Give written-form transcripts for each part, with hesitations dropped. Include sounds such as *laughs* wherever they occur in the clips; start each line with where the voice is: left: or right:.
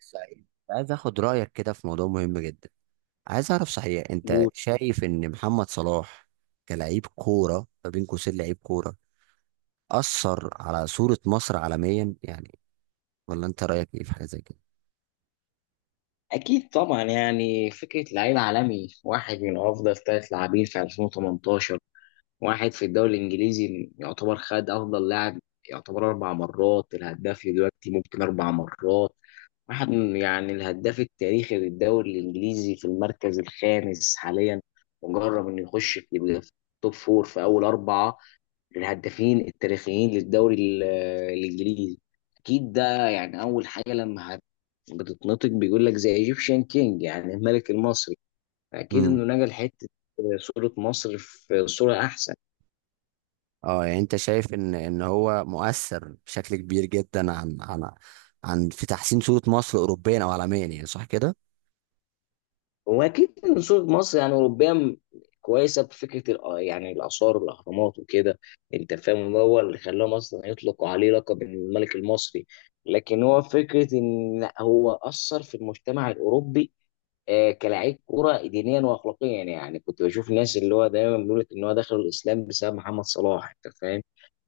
right: صحيح. عايز اخد رايك كده في موضوع مهم جدا. عايز اعرف صحيح، انت
left: جول.
right: شايف ان محمد صلاح كلاعب كوره، ما بين قوسين لعيب كوره، اثر على صوره مصر عالميا يعني، ولا انت رايك ايه في حاجه زي كده؟
left: اكيد طبعا يعني فكره لعيب عالمي، واحد من افضل ثلاث لاعبين في 2018، واحد في الدوري الانجليزي يعتبر خد افضل لاعب. يعتبر اربع مرات الهداف، دلوقتي ممكن اربع مرات. يعني الهداف التاريخي للدوري الانجليزي في المركز الخامس حاليا. مجرب انه يخش في، يبقى في توب فور، في اول اربعه من الهدافين التاريخيين للدوري الانجليزي. اكيد ده، يعني اول حاجه لما بتتنطق بيقول لك زي ايجيبشن كينج، يعني الملك المصري. اكيد
right: امم.
left: انه نقل حته صوره مصر في صوره احسن.
right: اه يعني انت شايف ان هو مؤثر بشكل كبير جدا عن في تحسين صوره مصر اوروبيا او عالميا يعني، صح كده؟
left: هو اكيد ان صوره مصر يعني اوروبيه كويسه بفكره يعني الاثار والاهرامات وكده، انت فاهم؟ هو اللي خلاهم اصلا يطلقوا عليه لقب الملك المصري. لكن هو فكره ان هو اثر في المجتمع الاوروبي، كلاعب كرة دينيا واخلاقيا. يعني كنت بشوف ناس اللي هو دايما بيقول لك ان هو دخل الاسلام بسبب محمد صلاح، انت فاهم؟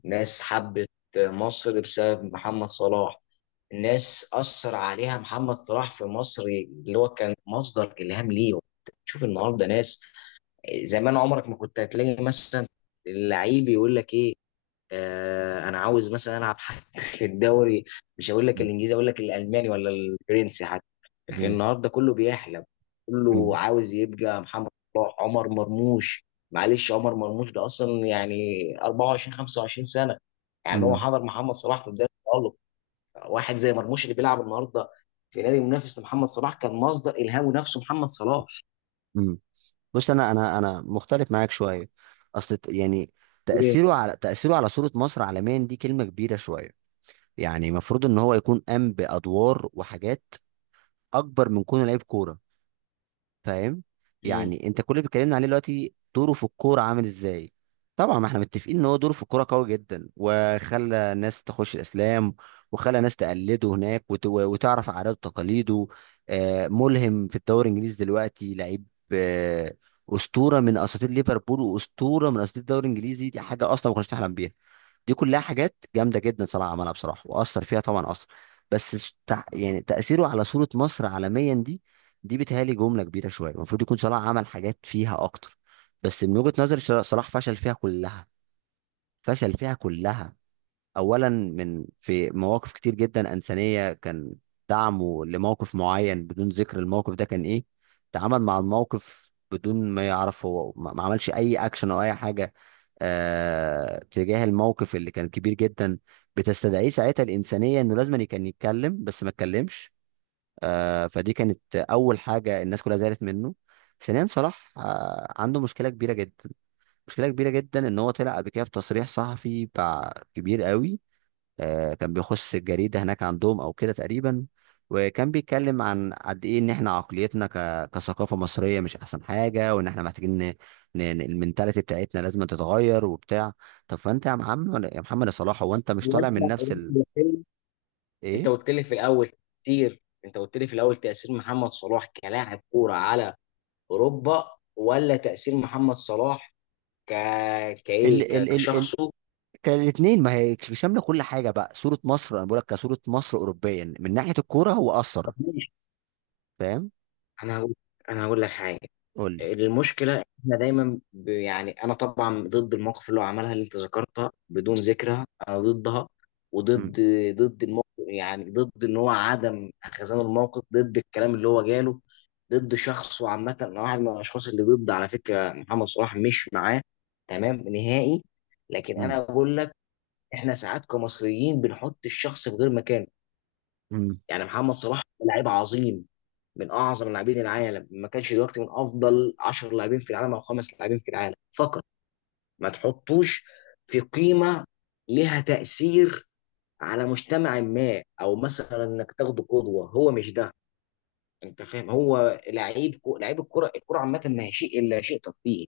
left: ناس حبت مصر بسبب محمد صلاح. الناس اثر عليها محمد صلاح في مصر، اللي هو كان مصدر الهام ليهم. تشوف النهارده ناس، زمان عمرك ما كنت هتلاقي مثلا اللعيب يقول لك ايه، انا عاوز مثلا العب حتى *laughs* في الدوري. مش هقول لك الانجليزي، اقول لك الالماني ولا الفرنسي حتى. لكن
right: امم،
left: النهارده كله بيحلم، كله
right: امم،
left: عاوز يبقى محمد صلاح، عمر مرموش. معلش، عمر مرموش ده اصلا يعني 24 25 سنه. يعني هو حضر محمد صلاح في بدايه التألق. واحد زي مرموش اللي بيلعب النهارده في نادي منافس لمحمد صلاح كان مصدر الهامه نفسه محمد صلاح.
right: امم. بص، انا مختلف معاك شويه. اصل يعني، تاثيره على صوره مصر عالميا، دي كلمه كبيره شويه. يعني المفروض ان هو يكون قام بادوار وحاجات اكبر من كونه لعيب كوره، فاهم؟
left: مم.
right: يعني انت كل اللي بيتكلمنا عليه دلوقتي دوره في الكوره عامل ازاي. طبعا ما احنا متفقين ان هو دوره في الكوره قوي جدا، وخلى ناس تخش الاسلام، وخلى ناس تقلده هناك، وتعرف عاداته وتقاليده. ملهم في الدوري الانجليزي دلوقتي لعيب. آه، اسطوره من اساطير ليفربول، واسطوره من اساطير الدوري الانجليزي، دي حاجه اصلا ما كناش نحلم بيها. دي كلها حاجات جامده جدا صلاح عملها بصراحه، واثر فيها طبعا اثر. بس يعني، تاثيره على صوره مصر عالميا دي، دي بتهيألي جمله كبيره شويه، المفروض يكون صلاح عمل حاجات فيها اكتر. بس من وجهه نظري، صلاح فشل فيها كلها، فشل فيها كلها. اولا، من في مواقف كتير جدا انسانيه، كان دعمه لموقف معين، بدون ذكر الموقف ده كان ايه، تعامل مع الموقف بدون ما يعرف، هو ما عملش اي اكشن او اي حاجه تجاه الموقف اللي كان كبير جدا، بتستدعيه ساعتها الانسانيه انه لازم كان يتكلم، بس ما اتكلمش. فدي كانت اول حاجه الناس كلها زعلت منه. ثانيا، صلاح عنده مشكله كبيره جدا، مشكله كبيره جدا ان هو طلع قبل كده في تصريح صحفي بتاع كبير قوي. كان بيخش الجريدة هناك عندهم أو كده تقريبا، وكان بيتكلم عن قد إيه إن إحنا عقليتنا كثقافة مصرية مش أحسن حاجة، وإن إحنا محتاجين المنتاليتي بتاعتنا لازم تتغير وبتاع. طب فأنت يا محمد يا صلاح، هو أنت مش طالع من نفس إيه؟
left: انت قلت لي في الاول تأثير محمد صلاح كلاعب كورة على اوروبا، ولا تأثير محمد صلاح ك
right: ال ال ال ال
left: كشخصه؟
right: الاثنين، ما هي شامله كل حاجه بقى، صوره مصر انا بقول لك، كصوره مصر اوروبيا من ناحيه الكوره هو اثر،
left: ماشي.
right: فاهم؟
left: انا هقول انا هقول لك حاجة.
right: قول لي.
left: المشكله إن احنا دايما يعني انا طبعا ضد المواقف اللي هو عملها، اللي انت ذكرتها بدون ذكرها، انا ضدها،
right: امم،
left: وضد الموقف، يعني ضد ان هو عدم خزان الموقف، ضد الكلام اللي هو جاله، ضد شخصه عامه. انا واحد من الاشخاص اللي ضد على فكره محمد صلاح، مش معاه تمام نهائي. لكن
right: امم،
left: انا بقول لك، احنا ساعات كمصريين بنحط الشخص في غير مكانه.
right: امم.
left: يعني محمد صلاح لعيب عظيم، من اعظم لاعبين العالم، ما كانش دلوقتي من افضل 10 لاعبين في العالم او خمس لاعبين في العالم فقط. ما تحطوش في قيمه لها تاثير على مجتمع ما، او مثلا انك تاخده قدوه، هو مش ده، انت فاهم؟ هو لعيب لعيب الكره. الكره عامه ما هي شيء الا شيء ترفيهي،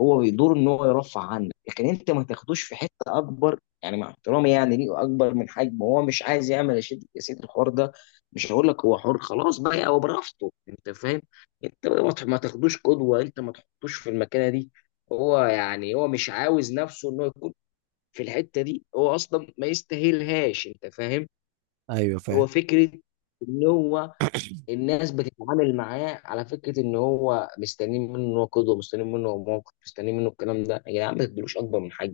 left: هو بيدور ان هو يرفع عنك. لكن انت ما تاخدوش في حته اكبر، يعني مع احترامي يعني ليه اكبر من حجمه. هو مش عايز يعمل يا سيدي يا سيدي الحوار ده، مش هقول لك، هو حر خلاص بقى، هو برافته، انت فاهم؟ انت ما تاخدوش قدوه، انت ما تحطوش في المكانه دي. هو يعني هو مش عاوز نفسه انه يكون في الحته دي، هو اصلا ما يستاهلهاش، انت فاهم؟
right: ايوه، فاهم،
left: هو فكره ان هو الناس بتتعامل معاه على فكره ان هو مستنيين منه، ان هو قدوه مستنيين منه، هو موقف مستنيين منه الكلام ده. يا جدعان، ما تدلوش اكبر من حاجه.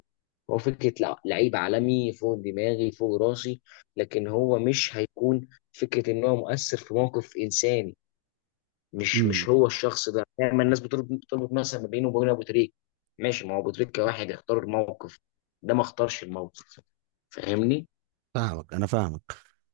left: هو فكره لعيب عالمي فوق دماغي فوق راسي. لكن هو مش هيكون فكره ان هو مؤثر في موقف انساني. مش هو الشخص ده، دايما الناس بتربط مثلا ما بينه وبين ابو تريك. ماشي، ما هو ابو تريك كواحد اختار الموقف، ده ما اختارش الموقف، فاهمني؟
right: فاهمك، انا فاهمك.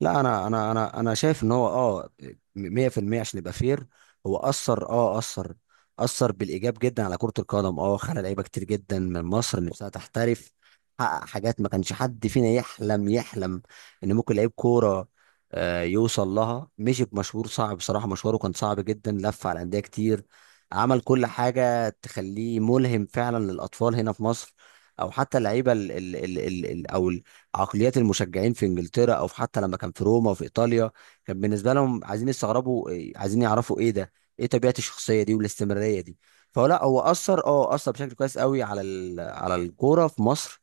right: لا، انا شايف ان هو، 100% عشان يبقى فير، هو اثر، بالايجاب جدا على كرة القدم، خلى لعيبه كتير جدا من مصر نفسها تحترف. حقق حاجات ما كانش حد فينا يحلم ان ممكن لعيب كوره يوصل لها، مشي بمشوار صعب بصراحه، مشواره كان صعب جدا، لف على انديه كتير، عمل كل حاجه تخليه ملهم فعلا للاطفال هنا في مصر، او حتى اللعيبه، ال ال ال ال او عقليات المشجعين في انجلترا، او في، حتى لما كان في روما وفي ايطاليا، كان بالنسبه لهم عايزين يستغربوا، عايزين يعرفوا ايه ده، ايه طبيعه الشخصيه دي والاستمراريه دي. فهو لا، هو اثر، اثر بشكل كويس قوي على على الكوره في مصر،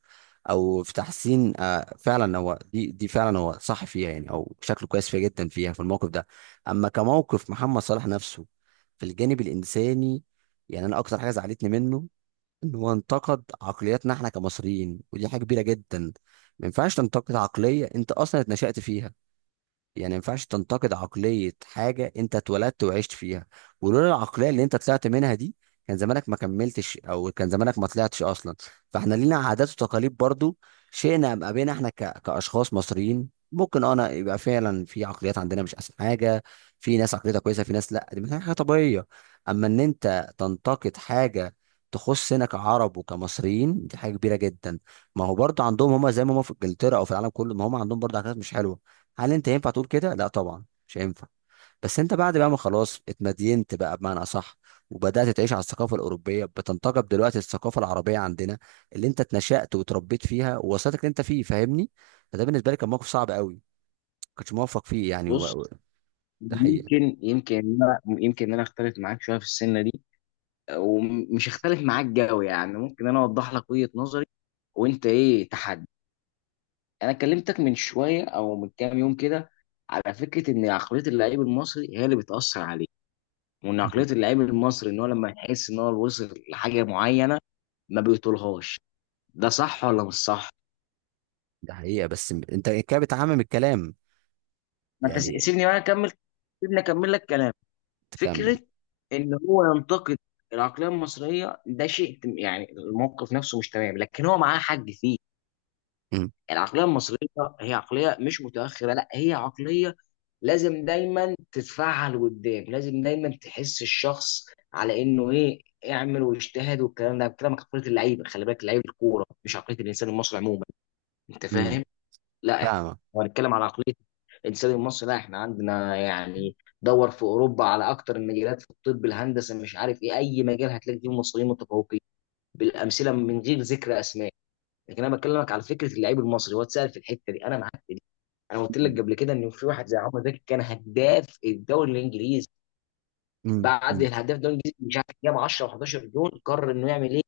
right: او في تحسين. فعلا هو، دي فعلا، هو صح فيها يعني، او شكله كويس فيها جدا، فيها في الموقف ده. اما كموقف محمد صلاح نفسه في الجانب الانساني، يعني انا اكتر حاجه زعلتني منه، ان هو انتقد عقلياتنا احنا كمصريين، ودي حاجه كبيره جدا. ما ينفعش تنتقد عقليه انت اصلا اتنشأت فيها، يعني ما ينفعش تنتقد عقلية حاجة انت اتولدت وعشت فيها، ولولا العقلية اللي انت طلعت منها دي كان زمانك ما كملتش، او كان زمانك ما طلعتش اصلا. فاحنا لينا عادات وتقاليد برضو، شئنا ام ابينا، احنا كاشخاص مصريين ممكن، انا يبقى، فعلا في عقليات عندنا مش احسن حاجة، في ناس عقليتها كويسة، في ناس لا، دي من حاجة طبيعية. اما ان انت تنتقد حاجة تخصنا كعرب وكمصريين، دي حاجة كبيرة جدا. ما هو برضو عندهم هما، زي ما هما في انجلترا او في العالم كله، ما هما عندهم برضو عادات مش حلوة. هل انت ينفع تقول كده؟ لا طبعا، مش هينفع. بس انت، بعد بقى ما خلاص اتمدينت بقى، بمعنى اصح، وبدات تعيش على الثقافه الاوروبيه، بتنتقب دلوقتي الثقافه العربيه عندنا، اللي انت اتنشأت وتربيت فيها ووصلتك اللي انت فيه، فاهمني؟ فده بالنسبه لي كان موقف صعب قوي، ما كنتش موفق فيه يعني.
left: بص،
right: ده حقيقه.
left: يمكن ان انا اختلف معاك شويه في السنه دي، ومش هختلف معاك قوي. يعني ممكن انا اوضح لك وجهة نظري وانت ايه تحدي. انا كلمتك من شويه او من كام يوم كده على فكره ان عقليه اللعيب المصري هي اللي بتاثر عليه، وان عقليه
right: *laughs*
left: اللعيب المصري ان هو لما يحس ان هو وصل لحاجه معينه ما بيطولهاش، ده صح ولا مش صح؟
right: ده حقيقه، بس انت كده بتعمم الكلام.
left: ما انت
right: يعني
left: سيبني بقى اكمل، سيبني اكمل لك كلام.
right: تكمل.
left: فكره ان هو ينتقد العقليه المصريه، ده شيء يعني الموقف نفسه مش تمام، لكن هو معاه حق فيه.
right: امم،
left: العقليه المصريه هي عقليه مش متاخره، لا هي عقليه لازم دايما تتفعل قدام، لازم دايما تحس الشخص على انه ايه، اعمل واجتهد، والكلام ده الكلام عقليه اللعيبه. خلي بالك، لعيبه الكوره، مش عقليه الانسان المصري عموما، انت
right: امم.
left: فاهم؟ لا احنا
right: فاهمه.
left: هنتكلم على عقليه الانسان المصري، لا احنا عندنا يعني دور في اوروبا على اكتر المجالات، في الطب، الهندسه، مش عارف ايه، اي مجال هتلاقي فيه مصريين متفوقين بالامثله من غير ذكر اسماء. لكن انا بكلمك على فكره اللعيب المصري، هو اتسال في الحته دي، انا معاك في، انا قلت لك
right: امم،
left: قبل كده ان في واحد زي عمرو زكي كان هداف الدوري الانجليزي.
right: امم،
left: بعد
right: امم.
left: الهداف الدوري الانجليزي مش عارف جاب 10 و11 جون، قرر انه يعمل ايه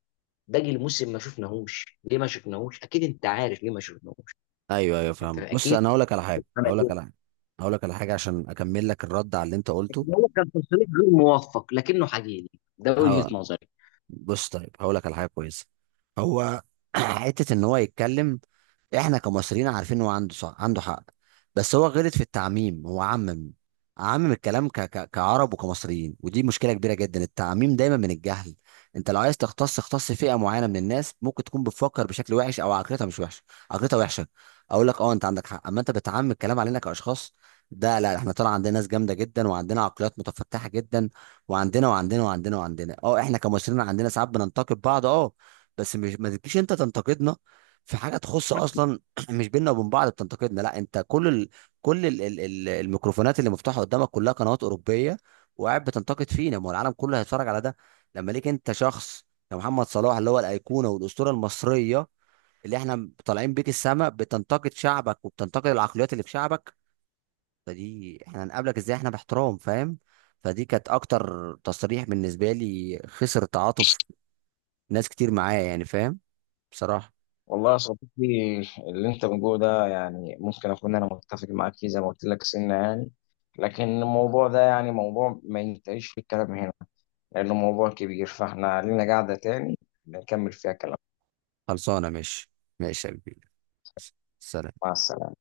left: باقي الموسم؟ ما شفناهوش. ليه ما شفناهوش؟ اكيد انت عارف ليه ما شفناهوش،
right: *laughs* ايوه، ايوه،
left: انت
right: فاهمه. بص،
left: اكيد
right: انا هقول لك على حاجه، هقول
left: عمل
right: لك
left: ايه.
right: على حاجه، هقول لك على حاجه عشان اكمل لك الرد على اللي انت قلته.
left: لكن هو كان تصريح غير موفق لكنه حقيقي، ده وجهة
right: اه
left: نظري.
right: بص طيب، هقول لك على حاجه كويسه. هو *clears throat* حته ان هو يتكلم، احنا كمصريين عارفين هو عنده صح، عنده حق. بس هو غلط في التعميم، هو عمم، عمم الكلام كعرب وكمصريين، ودي مشكله كبيره جدا، التعميم دايما من الجهل. انت لو عايز تختص، اختص فئه معينه من الناس ممكن تكون بتفكر بشكل وحش، او عقليتها مش وحشه، عقليتها وحشه. اقول لك، انت عندك حق، اما انت بتعمم الكلام علينا كاشخاص، ده لا، احنا طلع عندنا ناس جامده جدا، وعندنا عقليات متفتحه جدا، وعندنا احنا كمصريين عندنا ساعات بننتقد بعض، بس مش، ما تجيش انت تنتقدنا في حاجه تخص اصلا *clears throat* مش بيننا وبين بعض، بتنتقدنا. لا، انت كل الميكروفونات اللي مفتوحه قدامك كلها قنوات اوروبيه، وقاعد بتنتقد فينا، ما هو العالم كله هيتفرج على ده. لما ليك انت شخص يا محمد صلاح، اللي هو الايقونه والاسطوره المصريه اللي احنا طالعين بيك السما، بتنتقد شعبك وبتنتقد العقليات اللي في شعبك، فدي احنا هنقابلك ازاي؟ احنا باحترام، فاهم؟ فدي كانت اكتر تصريح بالنسبه لي خسر تعاطف ناس كتير معايا يعني، فاهم؟ بصراحه.
left: والله يا صديقي، اللي انت بتقوله ده يعني ممكن اكون انا متفق معاك فيه، زي ما قلت لك سنة يعني. لكن الموضوع ده يعني موضوع ما ينتهيش في الكلام هنا لأنه موضوع كبير، فاحنا لينا قاعدة تاني نكمل فيها كلام.
right: خلصانه، ماشي. ماشي يا كبير. سلام.
left: مع السلامة.